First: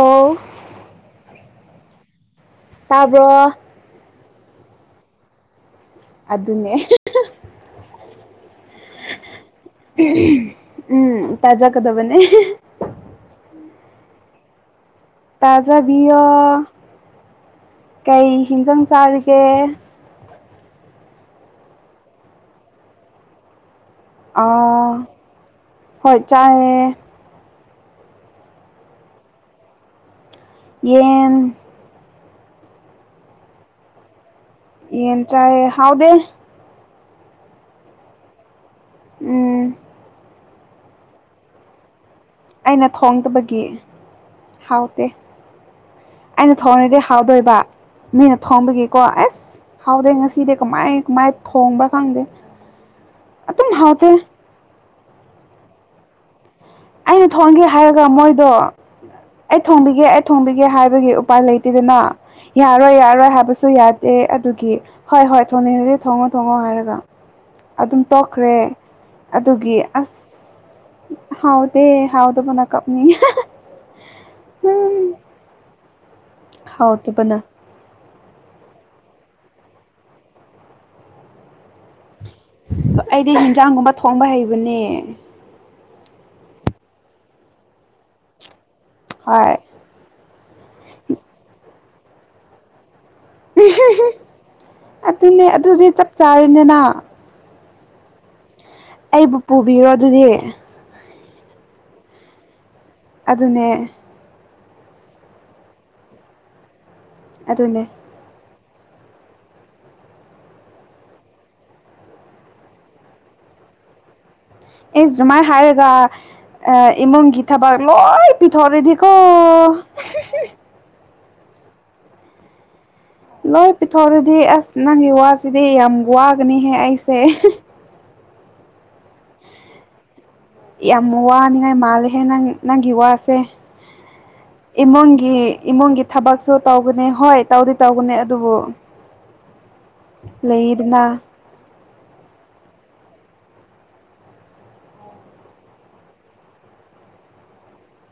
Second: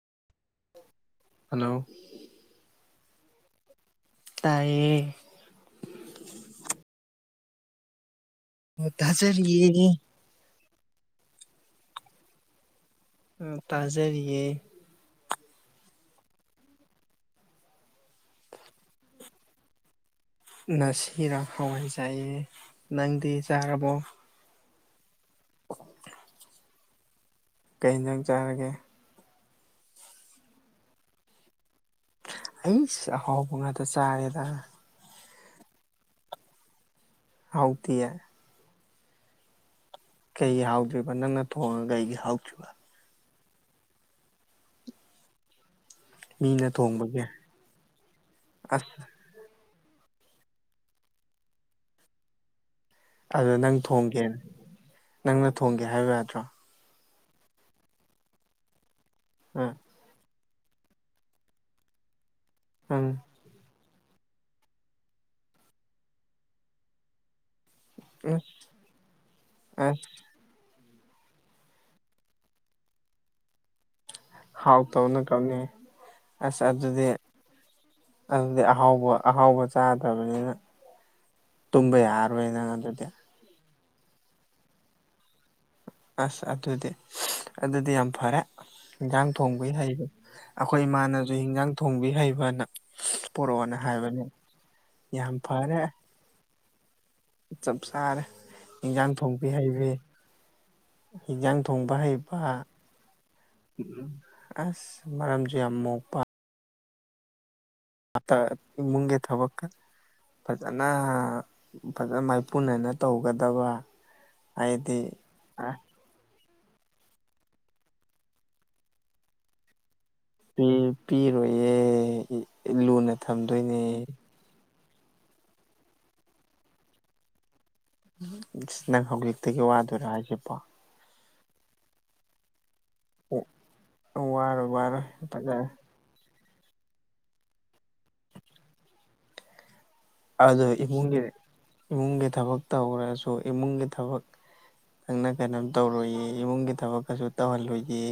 ꯑꯣ ꯍꯜꯂꯣ ꯇꯥꯕ꯭ꯔꯣ ꯇꯥꯢꯌꯦ ꯑꯗꯨꯅꯦ ꯑꯣ ꯇꯥꯖꯔꯤꯌꯦ [unintelligible] ꯎꯝ ꯇꯥꯖꯥ ꯀꯗꯕꯅꯦ [unintelligible] ꯎꯝ ꯇꯥꯖꯔꯤꯌꯦ ꯇꯥꯖꯕꯤꯌꯣ ꯀꯩ ꯍꯤꯟꯖꯥꯡ ꯆꯥꯔꯤꯒꯦ ꯅꯁꯤꯔꯥ ꯍꯋꯥꯢ ꯆꯥꯢꯑꯦ ꯅꯪꯗꯤ ꯆꯥꯔꯕꯣ ꯑꯧ ꯍꯣꯢ ꯆꯥꯌꯦ ꯀꯩ ꯌꯤꯟꯖꯥꯡ ꯆꯥꯔꯒꯦ ꯌꯦꯟ ꯍꯩꯁ ꯑꯍꯥꯎꯕ ꯉꯥꯛꯇ ꯆꯥꯔꯦꯗ ꯌꯦꯟ ꯆꯥꯢꯌꯦ ꯍꯥꯎꯗꯦ ꯍꯥꯎꯇꯤꯌꯦ ꯎꯝ ꯀꯩꯒꯤ ꯍꯥꯎꯗ꯭ꯔꯤꯕ ꯅꯪꯅ ꯊꯣꯡꯉꯥꯒ ꯀꯩꯒꯤ ꯍꯥꯎꯇ꯭ꯔꯤ ꯅ ꯊꯣꯡꯇꯕꯒꯤ ꯍꯥꯎꯇꯦ ꯑꯩꯅ ꯃꯤꯅ ꯊꯣꯡꯉꯥꯗꯤ ꯊꯣꯡꯕꯒꯤ ꯍꯥꯎꯗꯣꯢꯕ ꯃꯤꯅ ꯑꯁ ꯊꯣꯡꯕꯒꯤꯀꯣ ꯑꯦꯁ ꯍꯥꯎꯗꯦ ꯉꯁꯤꯗꯤ ꯀꯃꯥꯢ ꯀꯃꯥꯢ ꯊꯣꯡꯕ꯭ꯔꯥ ꯈꯪꯗꯦ ꯑꯗꯣ ꯑꯗꯨꯝ ꯅꯪ ꯍꯥꯎꯇꯦ ꯊꯣꯡꯒꯦ ꯅꯪꯅ ꯊꯣꯡꯒꯦ ꯍꯥꯢꯌꯣ ꯌꯥꯗ꯭ꯔꯣ ꯑꯩꯅ ꯊꯣꯡꯒꯦ ꯍꯥꯢꯔꯒ ꯃꯣꯢꯗꯣ ꯑꯩ ꯑ ꯊꯣꯡꯕꯤꯒꯦ ꯊꯣꯡꯕꯤꯒꯦ ꯍꯥꯢꯕꯒꯤ ꯎꯄꯢ ꯂꯩꯇꯦꯗꯅ ꯌꯥꯔꯣꯢ ꯎꯝ ꯌꯥꯔꯣꯢ ꯍꯥꯢꯕꯁꯨ ꯌꯥ ꯇꯦ ꯑꯗꯨꯒꯤ ꯍꯣꯢ ꯍꯣꯢ ꯊꯣꯡꯅꯤꯡꯔꯗꯤ ꯊꯣꯡꯉꯣ ꯊꯣꯡꯉꯣ ꯍꯥꯢꯔꯒ ꯑꯗꯨꯝ ꯑꯁ ꯇꯣꯛꯈ꯭ꯔꯦ ꯑꯗꯨꯒꯤ ꯑꯁ ꯍꯥꯎ ꯇꯦ ꯍꯥꯎꯗꯕꯅ ꯀꯞꯅꯤꯡꯉꯦ [unintelligible] ꯍꯥꯎꯇꯕꯅ ꯀꯞꯅꯤꯡꯉꯦ ꯑꯁ ꯑꯗꯨꯗꯤ ꯍꯥꯎꯇꯕꯅ ꯅꯪꯗꯤ ꯑꯍꯥꯎꯕ ꯑꯍꯥꯎꯕ ꯆꯥꯗ꯭ꯔꯕꯅꯤꯅ ꯇꯨꯝꯕ ꯌꯥꯔꯣꯢꯅ ꯅꯪ ꯑꯗꯨꯗꯤ ꯑꯩꯗꯤ ꯍꯦꯟꯖꯥꯡꯒꯨꯝꯕ ꯊꯣꯡꯕ ꯍꯩꯕꯅꯦ ꯑꯁ ꯑꯗꯨꯗꯤ ꯑꯗꯨꯗꯤ ꯌꯥꯝ ꯐꯔꯦ ꯏꯟꯖꯥꯡ ꯍꯣꯏ ꯊꯣꯡꯕꯩ ꯍꯩꯕ ꯑꯈꯣ ꯢ ꯏꯃꯥꯅꯖꯨ ꯍꯤꯟꯖꯥꯡ ꯊꯣꯡꯕꯤ ꯍꯩꯕꯅ ꯢꯁ ꯄꯣꯔꯛꯑꯣꯅ ꯍꯥꯢꯕꯅꯦ ꯌꯥꯝ ꯐꯔꯦ ꯆꯥꯔꯤꯅꯦꯅ ꯆꯞ ꯆꯥꯔꯦ ꯏꯟꯖꯥꯡ ꯑꯩꯕꯨ ꯊꯣꯡꯕꯤ ꯄꯨꯕꯤꯔꯣ ꯍꯩꯕꯤ ꯑꯗꯨꯗꯤ ꯍꯤꯟꯖꯥꯡ ꯊꯣꯡꯕ ꯍꯩꯕ ꯑꯗꯨꯅꯦ ꯑꯁ ꯃꯔꯝꯖꯨ ꯌꯥꯝ ꯃꯣꯛꯄ ꯑꯗꯨꯅꯦ ꯑꯝꯇ ꯏꯃꯨꯡꯒꯤ ꯊꯕꯛꯀ ꯐꯖꯅ ꯐꯖꯅ ꯃꯥꯏꯄꯨꯅꯅ ꯇꯧꯒꯗꯕ ꯍꯥꯏꯗꯤ ꯏꯁ ꯖꯨꯃꯥꯢ ꯑꯁ ꯍꯥꯢꯔꯒ ꯑꯥ ꯏꯃꯨꯡꯒꯤ ꯊꯕꯛ ꯂꯣꯏ ꯄꯤꯊꯣꯔꯗꯤꯀꯣ ꯄꯤ ꯄꯤꯔꯣꯏꯌꯦ ꯂꯨꯅ ꯂꯣꯏ ꯊꯝꯗꯣꯏꯅꯦ ꯄꯤꯊꯣꯔꯛꯗꯤ ꯑꯁ ꯅꯪꯒꯤ ꯋꯥꯁꯤꯗꯤ ꯌꯥꯝ ꯋꯥꯒꯅꯤꯍꯦ ꯑꯩꯁꯦ ꯑꯁ ꯅꯪ ꯍꯧꯖꯤꯛꯇꯒꯤ ꯋꯥꯗꯨꯏꯔꯣ ꯍꯥꯏꯖꯤꯕꯣ ꯌꯥꯝ ꯋꯥ ꯅꯤꯡꯉꯥꯏ ꯃꯥꯂꯦ ꯍꯦ ꯅꯪ ꯅꯪꯒꯤ ꯋꯥ ꯁꯦ ꯋꯥꯔꯣꯏ ꯋꯥꯔꯣꯏ ꯏꯃꯨꯡꯒꯤ ꯐꯖꯔꯦ ꯏꯃꯨꯡꯒꯤ ꯊꯕꯛꯁꯨ ꯇꯧꯕꯅꯦ ꯍꯣꯏ ꯇꯧꯗꯤ ꯇꯧꯕꯅꯦ ꯑꯗꯨꯕꯨ ꯑꯗꯣ ꯏꯃꯨꯡꯒꯤ ꯂꯩꯗꯅ ꯏꯃꯨꯡꯒꯤ ꯊꯕꯛ ꯇꯧꯒ꯭ꯔꯖꯨ ꯏꯃꯨꯡꯒꯤ ꯊꯕꯛ ꯅꯪꯅ ꯀꯩꯅꯣꯝ ꯇꯧꯔꯣꯏꯌꯦ ꯏꯃꯨꯡꯒꯤ ꯊꯕꯛ ꯀꯩꯁꯨ ꯇꯧꯍꯜꯂꯣꯏꯌꯦ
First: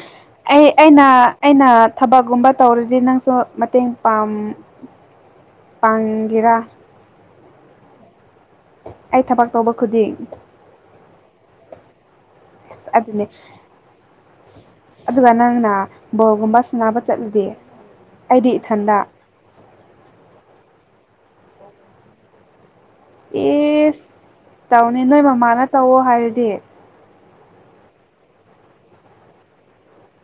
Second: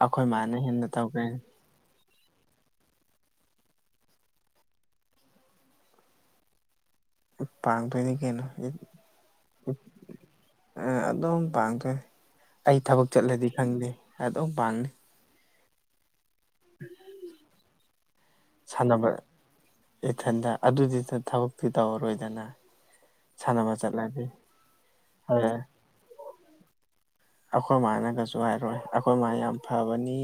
ꯑꯩꯈꯣꯏ ꯃꯥꯅ ꯑꯩ ꯍꯦꯟꯅ ꯑꯩꯅ ꯇꯧꯈ꯭ꯔꯦ ꯑꯩꯅ ꯊꯕꯛꯒꯨꯝꯕ ꯇꯧꯔꯗꯤ ꯅꯪꯁꯨ ꯃꯇꯦꯡ ꯄꯥꯝ ꯄꯥꯡꯒꯦꯔꯥ ꯄꯥꯡꯗꯣꯏꯅꯤ ꯀꯩꯅꯣ ꯑꯩ ꯊꯕꯛ ꯇꯧꯕ ꯈꯨꯗꯤꯡ ꯑꯥ ꯑꯗꯨꯝ ꯄꯥꯡꯗꯣꯏꯅꯤ ꯑꯩ ꯑꯁ ꯊꯕꯛ ꯑꯗꯨꯅꯦ ꯆꯠꯂꯗꯤ ꯈꯪꯗꯦ ꯑꯗꯨꯝ ꯄꯥꯡꯅꯤ ꯑꯗꯨꯒ ꯅꯪꯅ ꯕꯣꯜꯒꯨꯝꯕ ꯁꯅꯕ ꯆꯠꯂꯗꯤ ꯑꯩꯗꯤ ꯏꯊꯟꯗ ꯁꯥꯟꯅꯕ ꯏꯊꯟꯗ ꯑꯗꯨꯗꯤ ꯇ ꯊꯕꯛꯇꯤ ꯇꯧꯔꯔꯣꯏꯗꯅ ꯁꯥꯟꯅꯕ ꯢꯁ ꯆꯠꯂꯗꯤ ꯇꯧꯅꯤ ꯅꯣꯏ ꯃꯃꯥꯅ ꯇꯧꯋꯣ ꯍꯥꯏꯔꯗꯤ ꯑꯈꯣꯏ ꯃꯥꯅꯒꯁꯨ ꯍꯥꯏꯔꯣꯏ ꯑꯈꯣꯏ ꯃꯥ ꯌꯥꯝ ꯐꯕꯅꯤ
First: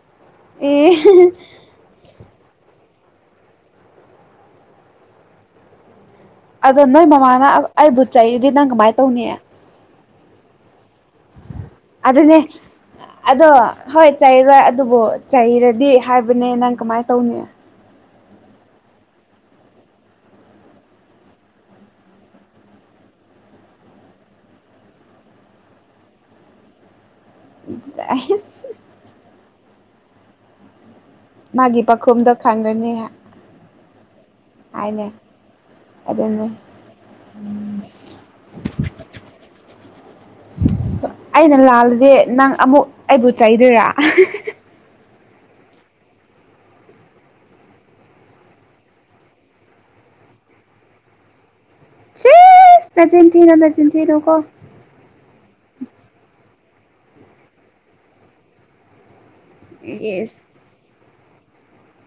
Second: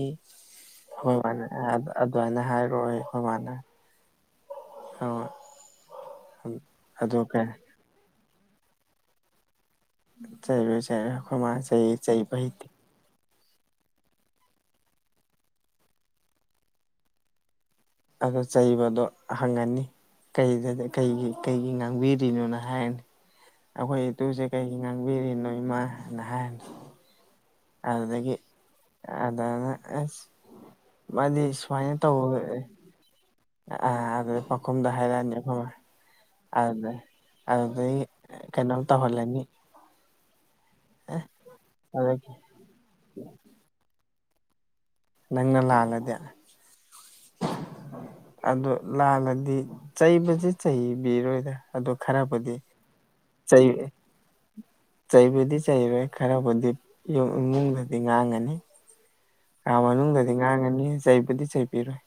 ꯑꯦ ꯑꯈꯣꯏ ꯃꯥꯅꯦ ꯑꯥꯗ ꯑꯗ꯭ꯋꯥꯏꯅ ꯍꯥꯏꯔꯣꯢ ꯑꯈꯣꯏ ꯃꯥꯥꯟꯅ [unintelligible] ꯑꯗꯣ ꯅꯣꯏ ꯑꯗꯨ ꯃꯃꯥꯅ ꯀꯩ ꯑꯩꯕꯨ ꯆꯩꯔꯗꯤ ꯅꯪ ꯀꯃꯥꯏ ꯇꯧꯅꯤ ꯆꯩꯔꯣꯢ ꯆꯩꯔꯣꯢ ꯑꯈꯣꯏꯃꯥ ꯆꯩ ꯆꯩ ꯕ ꯑꯗꯨꯅꯦ ꯍꯩꯇꯦ ꯑꯗꯣ ꯍꯣꯏ ꯆꯩꯔꯣꯏ ꯑꯗꯨꯕꯨ ꯆꯩꯔꯗꯤ ꯍꯥꯏꯕꯅꯦ ꯅꯪ ꯀꯃꯥꯏ ꯇꯧꯅꯤ ꯑꯗꯣ ꯆꯩꯕꯗꯣ ꯍꯪꯉꯅꯤ ꯀꯩꯗ ꯀꯩꯒꯤ ꯀꯩꯒꯤ ꯉꯥꯡꯕꯤꯔꯤꯅꯣꯅ ꯍꯥꯏꯔꯅꯤ ꯑꯩꯈꯣꯏ ꯏꯇꯨꯖꯦ ꯀꯩꯒꯤ ꯉꯥꯡꯕꯤꯔꯤꯅꯣ ꯏꯃꯥꯅ ꯍꯥꯏꯔꯅꯤ ꯑꯗꯨꯗꯒꯤ ꯑꯩꯁ ꯑꯗꯋ꯭ꯥꯢꯅ ꯑꯁ ꯃꯥꯗꯤ ꯃꯥꯒꯤ ꯁꯨꯃꯥꯏꯅ ꯇꯧ ꯄꯥꯈꯨꯝꯗꯣ ꯈꯪꯒꯅꯤ ꯑꯥ ꯑꯗꯨꯗꯩ ꯄꯥꯎꯈꯨꯝꯗꯣ ꯍꯥꯏꯅꯦ ꯍꯥꯏꯔꯛꯑꯅꯤ ꯑꯈꯣꯢ ꯃꯥꯅ ꯑꯗꯨꯅꯦ ꯑꯗ ꯑꯗꯨꯗꯩ ꯀꯩꯅꯣꯝ ꯇꯧꯍꯜꯂꯅꯤ ꯑꯩꯅ ꯂꯥꯜꯂꯗꯤ ꯑꯗꯒꯤ ꯅꯪ ꯑꯃꯨꯛ ꯑꯩꯕꯨ ꯆꯩꯗꯣꯏꯔꯥ ꯅꯪꯅ ꯂꯥꯜꯂꯗꯤ ꯑꯗꯣ ꯂꯥꯜꯂꯗꯤ ꯆꯩꯕꯖꯦ ꯆꯩꯕꯤꯔꯣꯏꯗ ꯑꯗꯣ ꯈꯔꯕꯨꯗꯤ ꯁꯤꯁ ꯅꯆꯤꯟ ꯊꯤꯅꯨ ꯆꯩ ꯅꯆꯤꯟ ꯊꯤꯅꯨꯀꯣ ꯆꯩꯕꯗꯤ ꯆꯩꯔꯣꯢ ꯈꯔꯕꯨꯗꯤ ꯌꯨꯝ ꯏꯃꯨꯡꯗꯗꯤ ꯉꯥꯡꯒꯅꯤ ꯥ ꯀꯥ ꯃꯅꯨꯡꯗꯗꯤ ꯏꯁ ꯉꯥꯡꯉꯅꯤ ꯆꯩꯕꯗꯤ ꯆꯩꯕꯤꯔꯣꯏ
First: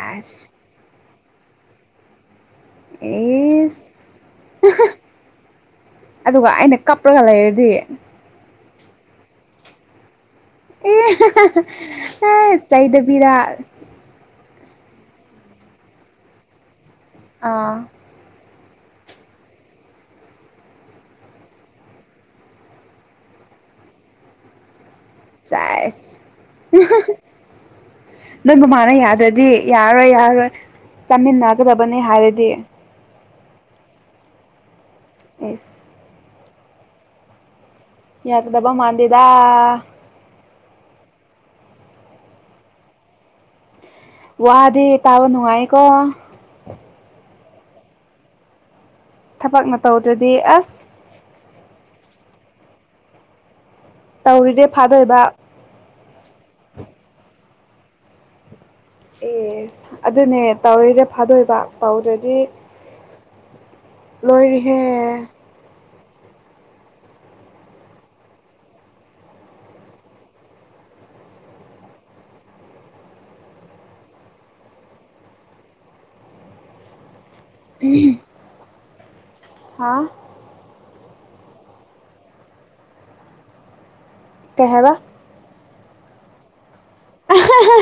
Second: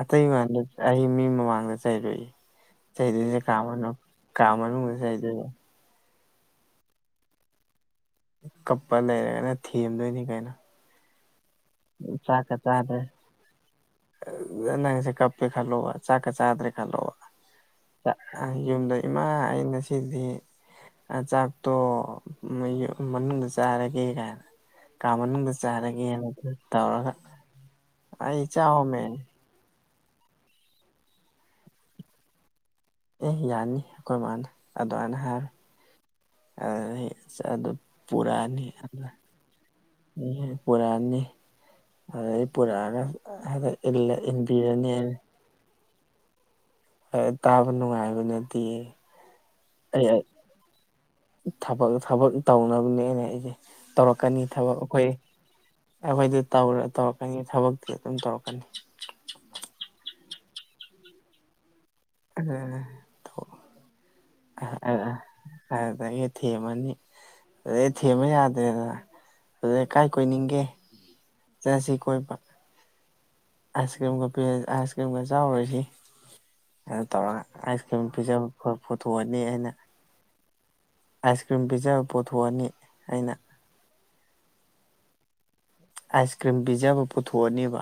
ꯑꯇꯩ ꯃꯝꯗꯗꯤ ꯑꯩ ꯃꯤ ꯃꯃꯥꯡꯗ ꯆꯩꯔꯣꯏꯌꯦ ꯆꯩꯗꯣꯏꯖꯦ ꯀꯥ ꯏꯁ ꯃꯅꯨꯡ ꯀꯥ ꯃꯅꯨꯡꯗ ꯆꯩꯗꯣꯏꯅꯦ ꯑꯗꯨꯒ ꯑꯩꯅ ꯀꯞꯄ꯭ꯔꯒ ꯂꯩꯔꯗꯤ ꯀꯞꯄ ꯂꯩꯔꯒꯅ ꯊꯦꯝꯗꯣꯏꯅꯤ ꯀꯩꯅꯣ ꯑꯦ [unintelligible] ꯆꯩꯗꯕꯤꯔ ꯗ ꯅꯪꯁꯦ ꯀꯞꯄꯦ ꯈꯜꯂꯣꯕ ꯆꯥꯛꯀ ꯆꯥꯗ꯭ꯔꯦ ꯈꯜꯂꯣꯕ ꯑꯥ ꯗ ꯑ ꯌꯨꯝꯗ ꯏꯃꯥ ꯑꯩ ꯉꯁꯤꯗꯤ ꯑ ꯆꯥꯛꯇꯣ ꯃꯌꯨ ꯃꯅꯨꯡꯗ ꯆꯥꯔꯒꯦ ꯒꯥꯏꯅ ꯀꯥ ꯃꯅꯨꯡꯗ ꯆꯥꯏꯁ ꯆꯥꯔꯒꯦꯅ ꯇꯧꯔꯒ ꯑꯩ ꯆꯥꯎꯃꯦ ꯌꯥꯔꯣꯏ ꯌꯥꯔꯣꯏ ꯆꯥꯃꯤꯟꯅꯒꯗꯕꯅꯦ ꯍꯥꯏꯔꯗꯤ ꯑꯦ ꯌꯥꯅꯤ ꯑꯈꯣꯏ ꯃꯥꯅ ꯑꯗ꯭ꯋꯥꯏꯅ ꯑꯦꯁ ꯍꯥꯏꯔꯣꯏ [unintelligible] ꯑꯁ ꯑꯗꯨ ꯄꯨꯔꯥꯑꯅꯤ ꯌꯥꯒꯗꯕ ꯑꯟꯅ ꯃꯥꯟꯗꯦꯗ [unintelligible] ꯄꯨꯔꯑꯅꯤ ꯑꯗꯩ ꯄꯨꯔꯛꯑꯔꯣꯢ ꯑ ꯍꯥꯢꯗꯤ ꯏꯜꯂꯦ ꯋꯥꯗꯤ ꯇꯥꯕ ꯅꯨꯡꯉꯥꯏꯀꯣ ꯑꯦ ꯇꯥꯕ ꯅꯨꯡꯉꯥꯏꯕ ꯅꯇꯤꯌꯦ ꯊꯕꯛꯅ ꯇꯧꯗ꯭ꯔꯗꯤ ꯑꯁ ꯊꯕꯛ ꯊꯕꯛ ꯇꯧꯅꯕꯅꯦ ꯑꯩꯅ ꯍꯥꯏꯖꯦ ꯇꯧꯔꯛꯀꯅꯤ ꯇꯧꯔꯤꯗꯤ ꯊꯕꯛ ꯑꯩꯈꯣꯏ ꯐꯥꯗꯣꯏꯕ ꯑꯩꯈꯣꯏꯗꯤ ꯇꯧꯔ ꯇꯧꯔꯛꯀꯅꯤ ꯊꯕꯛꯇꯤ ꯑꯗꯨꯝ ꯇꯧꯔꯛꯀꯅꯤ ꯑꯦꯁ ꯑꯗꯨꯅꯦ ꯇꯧꯔꯤꯗꯣ ꯐꯥꯗꯣꯏꯕ ꯇꯧꯗ꯭ꯔ ꯗꯤ ꯂꯣꯏꯔꯤꯍꯦ ꯑꯗꯨꯗꯒꯤ ꯊꯦꯝꯃꯅꯤ ꯑꯗꯩ ꯊꯦꯝꯕ ꯌꯥꯗ꯭ꯔꯦꯗꯅ ꯑꯗꯨꯗꯩ ꯀꯥꯏ ꯀꯣꯏꯅꯤꯡꯒꯦ ꯆꯁꯤ ꯀꯣꯏꯕ ꯑꯥꯏꯁ ꯀ꯭ꯔꯤꯝꯒ ꯄꯤꯔ ꯑꯥꯏꯁ ꯀ꯭ꯔꯤꯝꯒ ꯆꯥꯎꯔꯖꯤ ꯑꯗꯨ ꯇꯧꯔꯒ ꯑꯥꯏꯁ ꯀ꯭ꯔꯤꯝ ꯄꯤꯖꯕ ꯐ ꯐꯣꯊꯣꯛꯑꯅꯤ ꯑꯩꯅ ꯍꯥꯥ ꯑꯥꯏꯁ ꯀ꯭ꯔꯤꯝ ꯄꯤꯖꯕ ꯄꯣꯊꯣꯛꯑꯅꯤ ꯑꯩꯅ ꯀꯩ ꯍꯥꯏꯕ ꯑꯥꯏꯁ ꯀ꯭ꯔꯤꯝ ꯄꯤꯖꯕ ꯄꯨꯊꯣꯛꯑꯅꯤꯕ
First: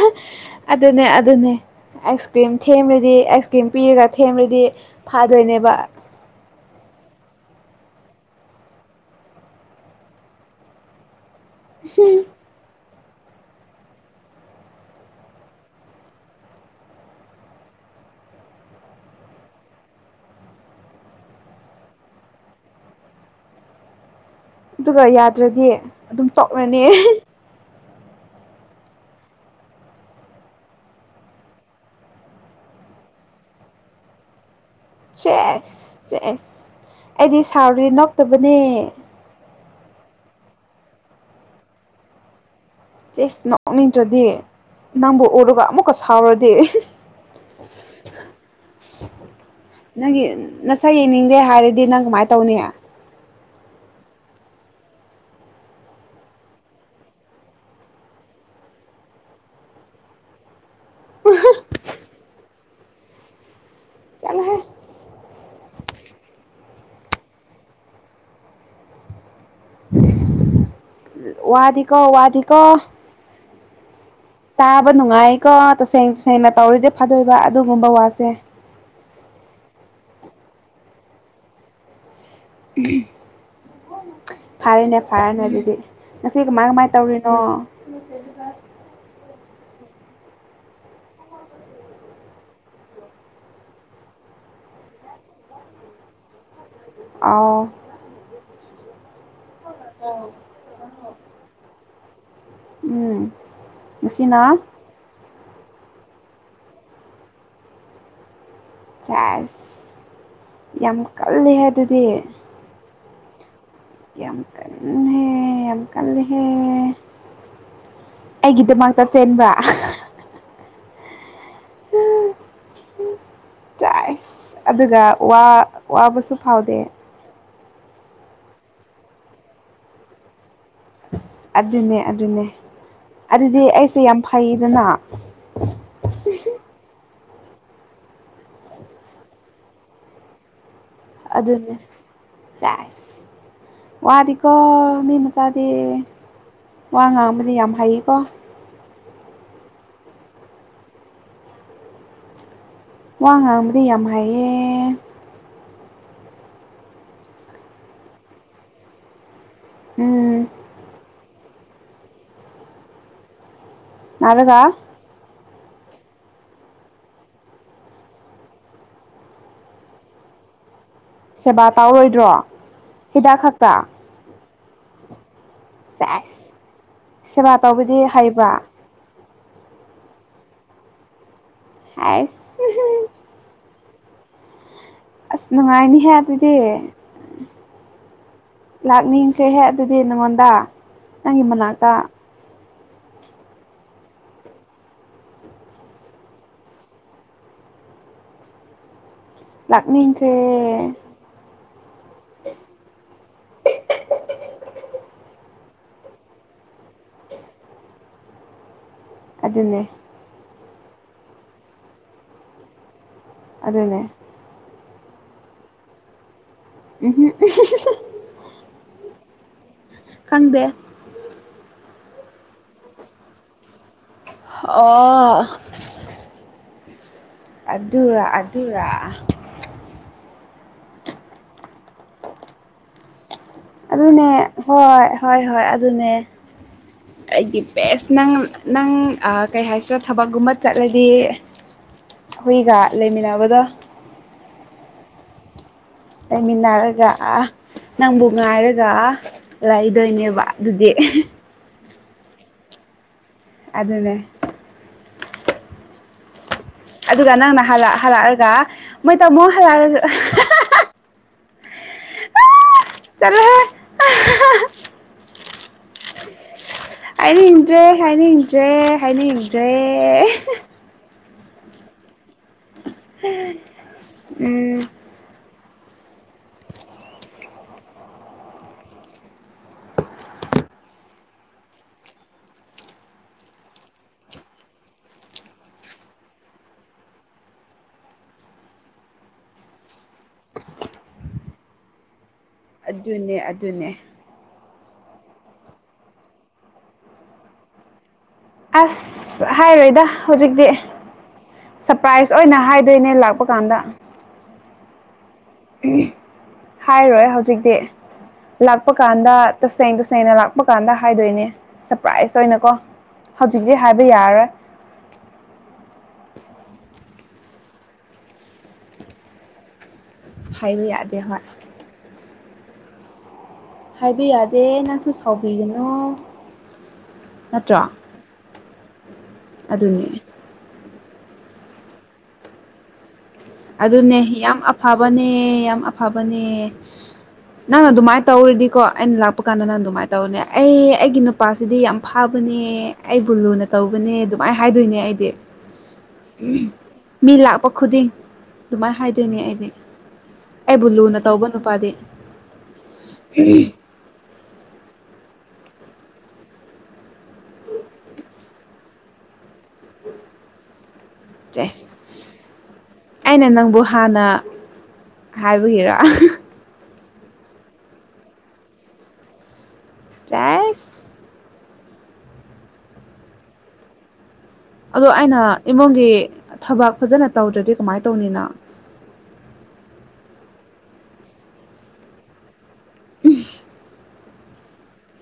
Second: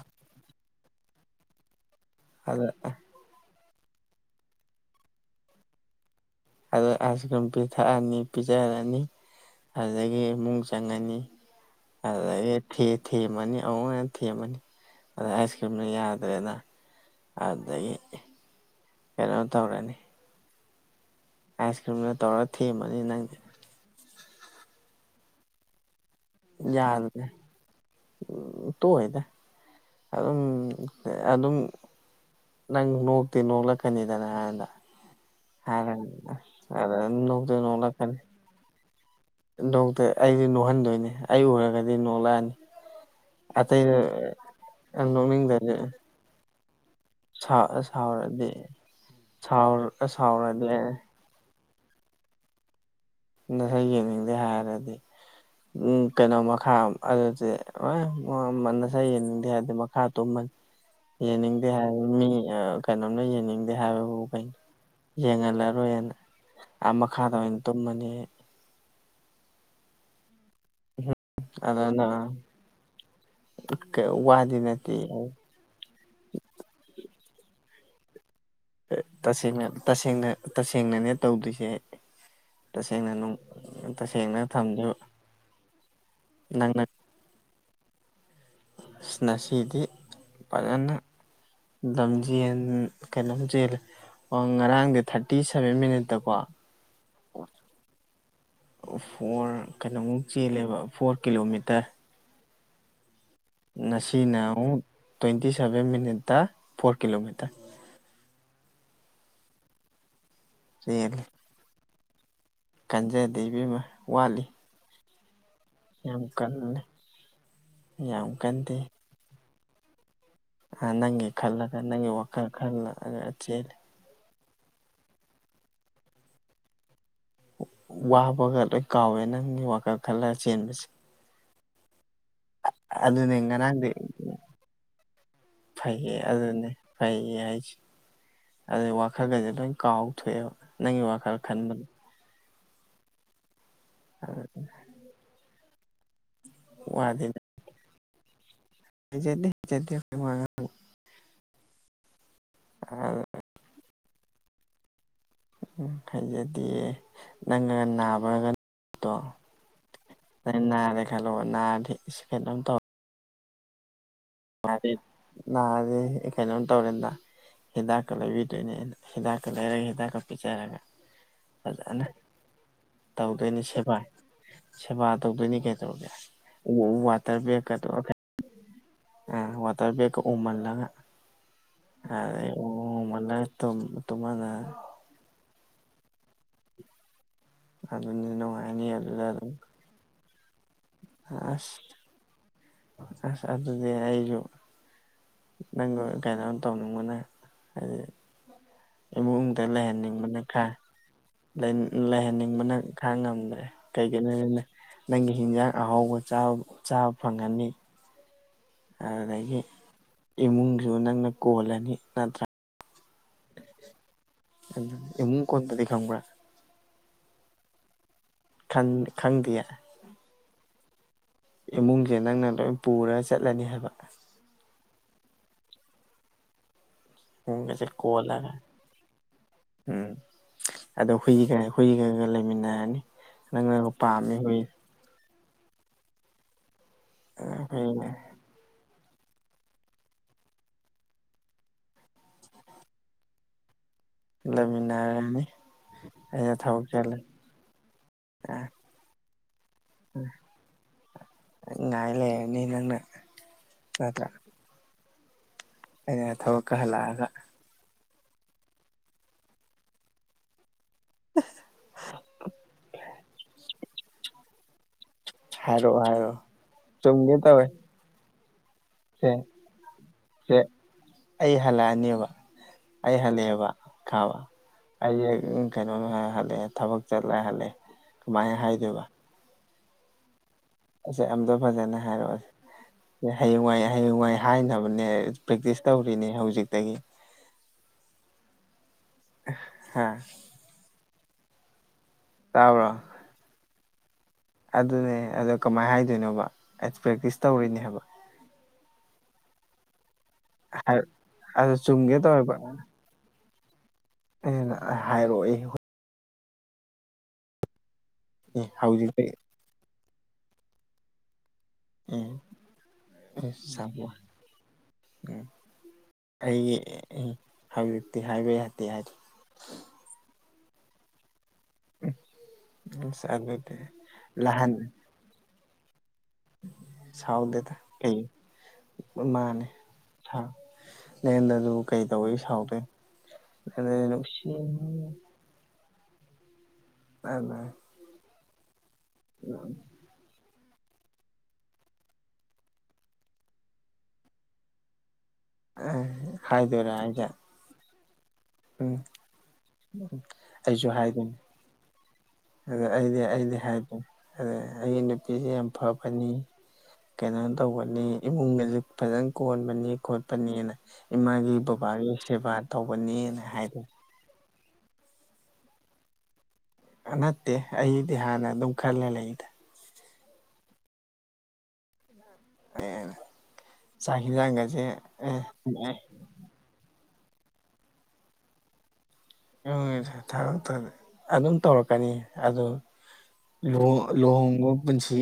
ꯑꯗꯨꯅꯦ ꯑꯗꯨꯅꯦ ꯑꯥꯏꯁ ꯀ꯭ꯔꯤꯝ ꯑꯗ ꯊꯦꯝꯔꯗꯤ ꯑꯥꯏꯁ ꯀꯔꯤꯝ ꯄꯤꯔꯒ ꯊꯦꯝꯔꯗꯤ ꯐꯥꯗꯣꯏꯅꯦꯕ ꯑꯗꯣ ꯑꯥꯏꯁ ꯀ꯭ꯔꯤꯝ ꯄꯤꯊꯛꯑꯅꯤ ꯄꯤꯖꯔꯅꯤ ꯑꯗꯨꯗꯒꯤ ꯏꯃꯨꯡ ꯆꯪꯉꯥꯅꯤ ꯑꯗꯨꯗꯒꯤ ꯊꯦ ꯊꯦꯝꯃꯅꯤ ꯑꯃꯨꯛ ꯍꯦꯟꯅ ꯊꯦꯝꯃꯅꯤ ꯑꯗ ꯑꯥꯏꯁ ꯀ꯭ꯔꯤꯝꯅ ꯌꯥꯗ꯭ꯔꯦꯅ ꯑꯗꯩ ꯀꯩꯅꯣ ꯇꯧꯔꯅꯤ ꯑꯥꯏꯁ ꯀ꯭ꯔꯤꯝꯅ ꯇꯧꯔ ꯊꯦꯝꯃꯅꯤ ꯅꯪꯗ‌ꯦ ꯑꯗꯨꯒ ꯌꯥꯗ꯭ꯔꯗꯤ ꯑꯗꯨꯝ ꯇꯣꯛꯔꯅꯤ ꯌꯥ [unintelligible] ꯇꯣꯛꯑꯣꯏꯗ ꯑꯗꯨꯝ ꯑꯗꯨꯝ ꯅꯪ ꯅꯣꯛꯇꯤ ꯅꯣꯛꯂꯛꯀꯅꯤꯗꯅ ꯑꯗ ꯆꯦꯁ ꯆꯦꯁ ꯑꯗ ꯑꯩꯗꯤ ꯅꯣꯛꯇꯤ ꯁꯥꯎꯔꯤ ꯅꯣꯛꯇꯕꯅꯦ ꯗꯣꯛꯇꯔ ꯑꯩꯗꯤ ꯅꯣꯛꯍꯟꯗꯣꯏꯅꯦ ꯑꯩ ꯎꯔꯒꯗꯤ ꯅꯣꯛꯂꯑꯅꯤ ꯆꯦꯁ ꯅꯣꯛꯅꯤꯡꯗ꯭ꯔꯗꯤ ꯅꯪꯕꯨ ꯎꯔꯒ ꯑꯃꯨꯛꯀ ꯁꯥꯎꯔꯗꯤ ꯁꯥ ꯁꯥꯎꯔꯗꯤ ꯁꯥꯎꯔ ꯅꯪꯒꯤ ꯁꯥꯎꯔꯗꯤ ꯅꯁꯛ ꯌꯦꯡꯅꯤꯡꯗꯦ ꯍꯥꯏꯔꯗꯤ ꯅꯪ ꯀꯃꯥꯏ ꯇꯧꯅꯤ ꯅꯁꯛ ꯌꯦꯡꯅꯤꯡꯗꯦ ꯍꯥꯏꯔꯗꯤ ꯎꯝ ꯀꯩꯅꯣ ꯃꯈꯥ ꯑꯗꯨꯗꯤ [unintelligible] ꯅꯁꯛ ꯌꯦꯡꯅꯤꯡꯗꯦ ꯍꯥꯏꯔꯗꯤ ꯃꯈꯥ ꯇꯨꯝꯃꯅꯤ ꯌꯦꯡꯅꯤꯡꯗꯦ ꯍꯥꯏꯕ ꯃꯤ ꯑꯥ ꯀꯩꯅꯣꯝꯅ ꯌꯦꯡꯅꯤꯡꯗꯦ ꯍꯥꯏꯕꯕꯨ ꯀꯩꯩꯟ ꯆꯠꯂꯣꯍꯦ ꯌꯦꯡꯍꯜꯂꯔꯣꯏꯅ ꯑꯥ ꯃꯈꯥꯗ ꯑꯣꯏꯅ ꯇꯨꯝꯃꯅꯤ ꯑꯩ ꯑ ꯋꯥꯗꯤꯀꯣ ꯑꯗꯨꯅ ꯋꯥꯗꯤꯀꯣ ꯋꯥꯗꯤ ꯇꯥꯕ ꯅꯠꯇꯦ ꯅꯨꯡꯉꯥꯏ ꯀꯣ ꯇꯁꯦꯡ ꯇꯁꯦꯡꯅ ꯇꯧꯔꯗꯤ ꯐꯥꯗꯣꯏꯕ ꯑꯗꯨꯒꯨꯝꯕ ꯋꯥꯁꯦ ꯇ ꯇꯁꯦꯡꯅ ꯇꯁꯦꯡꯅ ꯇꯁꯦꯡꯅꯅꯦ ꯇꯧꯗꯨꯏꯁ‌ꯦ ꯇꯁꯦꯡꯅ ꯅꯨꯡ ꯇꯁꯦꯡꯅ ꯊꯝꯗꯣꯏꯕ ꯐꯥꯔꯦꯅꯦ ꯐꯥꯔꯦꯅꯦ ꯑꯗꯨꯗꯤ ꯉꯁꯤ ꯀꯃꯥꯏ ꯅꯪꯅ ꯀꯃꯥꯏꯟ ꯇꯧꯔꯤꯅꯣ ꯑꯁ ꯅꯁꯤꯗꯤ ꯐꯖꯅ ꯂꯝꯖꯦꯟ ꯀꯩꯅꯣꯝ ꯆꯦꯜꯂꯦ ꯑꯣ ꯉꯔꯥꯡꯗꯤ ꯊꯥꯔꯇꯤ ꯁꯚꯦꯟ ꯃꯤꯅꯠꯇ ꯀꯣ ꯑꯥꯎ ꯐꯣꯔ ꯀꯩꯅꯣꯃꯨꯛ ꯆꯦꯜꯂꯦꯕ ꯐꯣꯔ ꯀꯤꯂꯣꯃꯤꯇꯔ ꯎꯝ ꯉꯁꯤꯅ ꯑꯃꯨꯛ ꯇ꯭ꯋꯦꯟꯇꯤ ꯁꯚꯦꯟ ꯃꯤꯅꯠꯇ ꯐꯣꯔ ꯀꯤꯂꯣꯃꯤꯇꯔ ꯁꯦꯁ ꯌꯥꯝ ꯆꯦꯜꯂꯤ ꯀꯜꯂꯤꯍꯦ ꯑꯗꯨꯗꯤ ꯀꯟꯖꯗꯦ ꯏꯕꯦꯝꯃꯥ ꯌꯥꯝ ꯀꯟꯂꯤꯍꯦ ꯌꯥꯝ ꯀꯜꯂꯦꯍꯦ ꯌꯥꯝ ꯀꯟꯗꯦ ꯑꯩꯒꯤꯗꯃꯛꯇ ꯆꯦꯟꯕ꯭ꯔꯥ [unintelligible] ꯑꯥ ꯅꯪꯒꯤ ꯈꯜꯂꯒ ꯅꯪꯒꯤ ꯋꯥꯈꯜ ꯈꯜꯂ ꯈꯜꯂ ꯆꯦꯜꯂꯦ ꯆꯥꯏ ꯑꯗꯨꯒ ꯋꯥ ꯋꯥꯕꯁꯨ ꯐꯥꯎꯗꯦ ꯋꯥꯕꯒ ꯂꯣꯏ ꯀꯥꯎꯋꯦ ꯅꯪꯒꯤ ꯋꯥꯈꯜ ꯈꯜꯂ ꯆꯦꯟꯕꯁꯦ ꯑꯗꯨꯅꯦ ꯑꯗꯨꯅꯦ ꯑꯗꯨꯅꯦ ꯑꯗꯨꯗꯤ ꯉꯔꯥꯡꯗꯤ ꯑꯩꯁꯦ ꯌꯥꯝ ꯐꯩꯌꯦꯗꯅ ꯐꯩꯌꯦ [unintelligible] ꯑꯗꯨꯅꯦ ꯐꯩꯌꯦ ꯍꯥꯏꯖꯤ ꯑꯗꯨ ꯋꯥꯈꯜꯒꯖꯦ ꯂꯣꯏ ꯀꯥꯎꯊꯣꯛꯑꯦꯕ ꯅꯪꯒꯤ ꯋꯥꯈꯜ ꯑꯗꯨꯅꯤ ꯈꯟꯕꯗ ꯁꯦꯁ ꯋꯥꯗꯤꯀꯣ ꯃꯤ ꯃ ꯆꯥꯗꯤ ꯋꯥ ꯋꯥꯗꯤ ꯉꯥꯡꯕꯗꯤ ꯌꯥꯝ ꯍꯩꯀꯣ ꯍꯩꯖꯗꯦ ꯍꯩꯖꯗꯦ ꯑꯈꯣꯏ ꯋꯥ ꯉꯥꯡꯕ [unintelligible] ꯋꯥ ꯉꯥꯡꯕꯗꯤ ꯌꯥꯝ ꯍꯥꯏꯌꯦ ꯍꯥꯏꯖꯗꯤꯌꯦ ꯅꯪꯒꯅ ꯅꯥꯕ ꯅꯨꯃꯤꯠꯇꯣ ꯎꯝ ꯅꯔꯦ ꯈꯜꯂꯣ ꯅꯔꯗꯤ ꯏꯁ ꯀꯩꯅꯣꯝ ꯇꯧ ꯅꯥꯔꯒ ꯃꯥꯗꯤ ꯅꯔꯦ ꯑꯩ ꯀꯩꯅꯣꯝ ꯇꯧꯔꯦꯅ ꯍꯤꯗꯥꯛꯀ ꯂꯩꯕꯤꯗꯨꯏꯅꯦ ꯑꯗꯨ ꯍꯤꯗꯥꯛꯀ ꯂꯩꯔꯒ ꯍꯤꯗꯥꯛꯀ ꯄꯤꯖꯔꯒ ꯁꯦꯕꯥ ꯐꯖꯅ ꯇꯧꯔꯔꯣꯏꯗ꯭ꯔꯣ ꯇꯧꯗꯣꯏꯅꯤ ꯁꯦꯕꯥ ꯁꯦꯕꯥ ꯇꯧꯗꯣꯏꯅꯤ ꯀꯩꯗꯧꯔꯒꯦ ꯁꯦꯁ ꯋꯥꯇꯔ ꯁꯦꯕꯥ ꯕꯦꯛꯀꯗꯣ ꯇꯧꯕꯗꯤ ꯍꯩꯕ꯭ꯔꯥ ꯑꯥ ꯋꯥꯇ꯭ꯔ ꯕꯦꯛꯀ ꯑꯣꯝꯃꯜꯂꯒ ꯑꯗꯩ ꯍꯥꯏꯁ ꯑꯣꯝꯍꯜꯂ ꯇꯨꯝ ꯇꯨꯝꯃꯜꯂ ꯑꯁ ꯅꯨꯡꯉꯥꯏꯅꯤꯍꯦ ꯑꯗꯨꯗꯤ ꯑꯗꯨꯅꯤ ꯅꯨꯡꯉꯥꯏꯅꯤ ꯑꯗꯨꯗ ꯑꯗꯨꯝ ꯂꯥꯛꯅꯤꯡꯈ꯭ꯔꯦꯍꯦ ꯑꯗꯨꯗꯤ ꯅꯪꯉꯣꯟꯗ ꯅꯪꯒꯤ ꯑꯁ ꯃꯅꯥꯛꯇ ꯑꯁ ꯑꯗꯨꯅꯦ ꯑꯩꯖꯨ ꯅꯪꯒ ꯀꯩꯅꯣ ꯇꯧꯅꯤꯡꯕꯅ ꯍꯥꯏꯗꯤ ꯏꯃꯨꯡꯗ ꯂꯩꯍꯟꯅꯤꯡꯕꯅ [unintelligible] ꯂꯥꯛꯅꯤꯡꯈ꯭ꯔꯦ ꯂꯩ ꯂꯩꯍꯟꯅꯤꯡꯕꯅ ꯈꯥꯡ ꯉꯝꯗ꯭ꯔꯦ ꯀꯩꯒꯤꯅꯣꯅ ꯅꯪꯒꯤ ꯍꯤꯟꯖꯥꯡ ꯑꯍꯥꯎꯕ ꯆꯥ ꯆꯥꯕ ꯐꯪꯉꯅꯤ ꯑꯗꯨꯗꯒꯤ ꯑꯗꯨꯅꯦ ꯏꯃꯨꯡꯖꯨ ꯅꯪꯅ ꯀꯣꯜꯂꯅꯤ ꯅꯠꯇ꯭ꯔꯥ ꯑꯗꯨꯅꯦ ꯑꯗꯨ ꯏꯃꯨꯡ ꯀꯣꯟꯕꯗꯤ ꯈꯪꯕ꯭ꯔꯥ [unintelligible] ꯈꯟ ꯈꯪꯗꯤꯌꯦ ꯈꯪꯗꯦ ꯏꯃꯨꯡꯖꯦ ꯅꯪꯅ ꯂꯣꯏ ꯄꯨꯔ ꯆꯠꯂꯅꯤ ꯍꯥꯏꯕ ꯍꯥꯑꯣ [unintelligible] ꯒꯥꯁꯦ ꯑꯗꯨꯔꯥ ꯀꯣꯜꯂꯒ ꯑꯗꯨꯔꯥ ꯎꯝ ꯑꯗꯣ ꯍꯨꯏꯒꯥ ꯍꯨꯏꯒꯥꯒ ꯂꯩꯃꯤꯟꯅꯔꯅꯤ ꯅꯪꯅꯒ ꯑꯗꯨꯅꯦ ꯄꯥꯝꯃꯤ ꯍꯨꯏ ꯍꯣꯏ ꯍꯣꯏ ꯍꯣꯏ ꯑꯗꯨꯅꯦ ꯑꯩꯒꯤ ꯍꯌꯦꯡ ꯕꯦꯁ ꯅꯪ ꯅꯪ ꯑꯥ ꯀꯩꯍꯥꯏꯁꯤꯔꯥ ꯊꯕꯛꯒꯨꯝꯕ ꯆꯠꯂꯗꯤ ꯍꯨꯏꯒꯥ ꯂꯩꯃꯤꯟꯅꯕꯗꯣ ꯂꯩꯃꯤꯟꯅꯔꯅꯤ ꯑꯩꯅ ꯊꯕꯛ ꯂꯩꯃꯤꯟꯅꯔꯒꯥ ꯆꯠꯂꯦ ꯑꯥ ꯅꯪꯕꯨ ꯉꯥꯏꯔꯒꯥ ꯂꯩꯥꯗꯣꯏꯅꯦꯕ ꯑꯗꯨꯗꯤ ꯅꯪ ꯉꯥꯏ ꯂꯩꯔꯅꯤ ꯅꯪꯅ ꯑꯗꯨꯅꯦ ꯅꯠꯇ꯭ꯔꯥ ꯑꯩꯅ ꯊꯕꯛ ꯑꯗꯨꯒꯥ ꯅꯪꯅ ꯍꯜꯂꯛ ꯍꯜꯂꯛꯔꯥꯒ ꯃꯣꯏ ꯇꯥꯃꯣ ꯍꯥꯂꯔ ꯆꯥꯂꯥꯍꯦ ꯍꯥꯏꯔꯛꯑꯣ ꯍꯥꯏꯔꯣ ꯍꯥꯏꯅꯤꯡꯗ꯭ꯔꯦ ꯍꯥꯏꯅꯤꯡꯗ꯭ꯔꯦ ꯁꯦ ꯍꯥꯏꯅꯤꯡꯗ꯭ꯔꯦ ꯁꯦ ꯑꯩ ꯍꯜꯂꯛꯑꯅꯦꯕ ꯑꯩ ꯍꯜꯂꯦꯑꯦꯕ ꯈꯥꯕ ꯎꯝ ꯑꯩꯖꯦ ꯎꯝ ꯀꯩꯅꯣꯅ ꯍꯜꯂꯛꯑꯦ ꯊꯕꯛ ꯆꯠꯂꯦ ꯍꯜꯂꯦ ꯀꯃꯥꯏ ꯍꯥꯏꯗꯣꯏꯕ ꯖꯦ ꯑꯝꯇꯥ ꯐꯖꯅ ꯍꯥꯏꯔꯛꯑꯣꯁꯦ ꯍꯌꯦꯡꯋꯥꯏ ꯍꯌꯦꯡꯋꯥꯏ ꯍꯥꯏꯅꯕꯅꯦ ꯄ꯭ꯔꯦꯛꯇꯤꯁ ꯇꯧꯔꯤꯅꯦ ꯍꯧꯖꯤꯛꯇꯥꯒꯤ ꯑꯥ ꯍꯥꯥ ꯇꯥꯕ꯭ꯔꯣ ꯑꯗꯨꯅꯦ ꯑꯗꯨꯅꯦ ꯑꯗꯨꯅꯦ ꯑꯗꯣ ꯀꯃꯥꯏ ꯍꯥꯏꯗꯨꯏꯅꯣꯕ ꯑꯠ ꯄ꯭ꯔꯦꯛꯇꯤꯁ ꯇꯧꯔꯤꯅꯦꯕ ꯍꯥꯏꯕ ꯑꯁ ꯍꯥꯏꯔꯣꯏꯗꯥ ꯍꯧꯖꯤꯛꯗꯤ ꯑꯗꯨ ꯆꯨꯝꯒꯦ ꯁꯔꯄ꯭ꯔꯥꯏꯖ ꯇꯧꯋꯦꯕ ꯑꯣꯏꯅ ꯍꯥꯏꯗꯣꯏꯅꯦ ꯂꯥꯞ ꯄꯀꯥꯟꯗ ꯑꯩꯅ ꯍꯥꯏꯔꯣꯏ ꯎꯝ ꯍꯥꯏꯔꯣꯏ ꯍꯧꯖꯤꯛꯗꯤ ꯂꯥꯛꯄ ꯍꯧꯖꯤꯛꯇꯤ ꯀꯥꯟꯗ ꯇꯥꯁꯦꯡ ꯇꯥꯁꯦꯡꯅ ꯂꯥꯛꯄ ꯀꯥꯟꯗ ꯍꯥꯏꯗꯣꯏꯅꯦ ꯁꯔꯄ꯭ꯔꯥꯏꯖ ꯎꯝ ꯑꯣꯏꯅꯀꯣ ꯍꯧꯖꯤꯛꯗꯤ ꯁꯥꯕ ꯍꯥꯏꯕ ꯌꯥꯔꯔꯣꯏ ꯎꯝ ꯑꯩꯒꯤ ꯍꯧꯖꯤꯛꯇꯤ ꯍꯥꯏꯕ ꯌꯥꯗꯦ ꯍꯥꯏꯗꯣ ꯍꯥꯏꯕ ꯌꯥꯗꯦ ꯍꯣꯏ ꯎꯝ ꯑꯁ ꯑꯗꯨ ꯍꯥꯏꯕ ꯌꯥꯗꯦ ꯅꯪꯁꯨ ꯁꯥꯎꯕꯤꯒꯥꯅꯨ ꯁꯥꯎꯗꯦꯗ ꯀꯩ ꯃꯥꯅꯦ ꯑꯗꯨꯅꯦ ꯍꯥ ꯅꯦꯟꯗ ꯑꯗꯨꯕꯨ ꯀꯩ ꯇꯧꯋꯤ ꯁꯥꯎꯗꯣꯏꯅꯣ ꯑꯗꯨꯗꯤ ꯑꯗꯨꯅꯦ ꯅꯨꯡꯁꯤ ꯌꯥꯝ ꯑꯐꯕꯅꯦ ꯌꯥꯝ ꯑꯞ ꯐꯕꯅꯦ ꯅꯪꯅ ꯑꯗꯨꯃꯥꯏ ꯇꯧꯔꯤꯗꯤꯀꯣ ꯑꯩꯅ ꯂꯥꯛꯄ ꯀꯥꯟꯗ ꯅꯪ ꯑꯗꯨꯃꯥꯏꯟ ꯇꯧꯅꯦ ꯑꯩ ꯑꯩꯒꯤ ꯅꯨꯄꯥꯁꯤꯗꯤ ꯌꯥꯝ ꯐꯥꯕꯅꯦ ꯑꯩꯕꯨ ꯂꯨꯅ ꯇꯧꯕꯅꯦ ꯗꯨꯃꯥꯏ ꯍꯥꯏꯗꯣꯏꯅꯦ ꯑꯩꯗꯤ ꯎꯝ ꯍꯥꯏꯗꯣꯏꯔꯥ ꯍꯥꯏꯁꯦ ꯃꯤ ꯂꯥꯛꯄ ꯈꯨꯗꯤꯡ ꯑꯗꯨꯃꯥꯏꯅ ꯎꯝ ꯍꯥꯏꯗꯣꯏꯅꯦ ꯑꯩꯗꯤ [inaudible] ꯑꯩꯖꯨ ꯑꯩꯕꯨ ꯂꯨꯅ ꯍꯥꯏꯗꯣꯏꯅꯤ ꯇꯧꯕ ꯅꯨꯄꯥꯗꯤ ꯑꯗ ꯑꯩꯗꯤ ꯑꯩꯗꯤ ꯍꯥꯏꯗꯣꯏꯟ ꯑꯗꯨ ꯑꯩꯒꯤ ꯅꯨꯄꯤꯁꯤ ꯌꯥꯝ ꯐꯕꯅꯤ ꯀꯩꯅꯣ ꯇꯧꯕꯅꯤ ꯏꯃꯨꯡꯒꯥꯖꯨ ꯐꯖꯅ ꯀꯣꯟꯕꯅꯤ ꯈꯣꯠꯄꯅꯤꯅ ꯏꯃꯥꯒꯤ ꯆꯦꯁ ꯕꯕꯥꯒꯤ ꯁꯦꯕꯥ ꯇꯧꯕꯅꯦꯅ ꯑꯩꯅ ꯅꯪꯕꯨ ꯍꯥꯟꯅ ꯍꯥꯏꯕꯒꯤꯔꯥ ꯑꯥ ꯅꯠꯇꯦ ꯑꯩꯗꯤ ꯍꯥꯟꯅ ꯑꯗꯨꯝ ꯈꯜꯂꯥ ꯂꯩꯗ ꯆꯦꯁ ꯌꯥ ꯑꯦ ꯆꯥꯛ ꯍꯤꯟꯖꯥꯡ ꯒꯖꯦ ꯑꯗꯣ ꯑꯩꯅ ꯏꯃꯨꯡꯒꯤ ꯊꯕꯛ ꯐꯖꯅ ꯇꯧꯗ꯭ꯔꯗꯤ ꯀꯃꯥꯏ ꯇꯧꯅꯤ ꯅꯪ [unintelligible] ꯑꯗꯨꯝ ꯇꯧꯔꯛꯀꯅꯤ ꯑꯗꯨ ꯂꯨꯍꯣꯡ ꯂꯍꯣꯡꯕ ꯄꯨꯟꯁꯤ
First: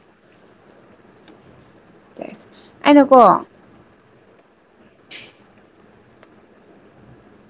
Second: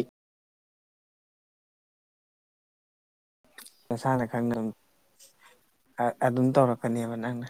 ꯑꯩꯅꯀꯣ ꯅꯁꯥꯅ ꯈꯪꯗꯧꯅꯤ ꯑ ꯑꯗꯨꯝ ꯇꯧꯔꯛꯀꯅꯦꯕ ꯅꯪꯅ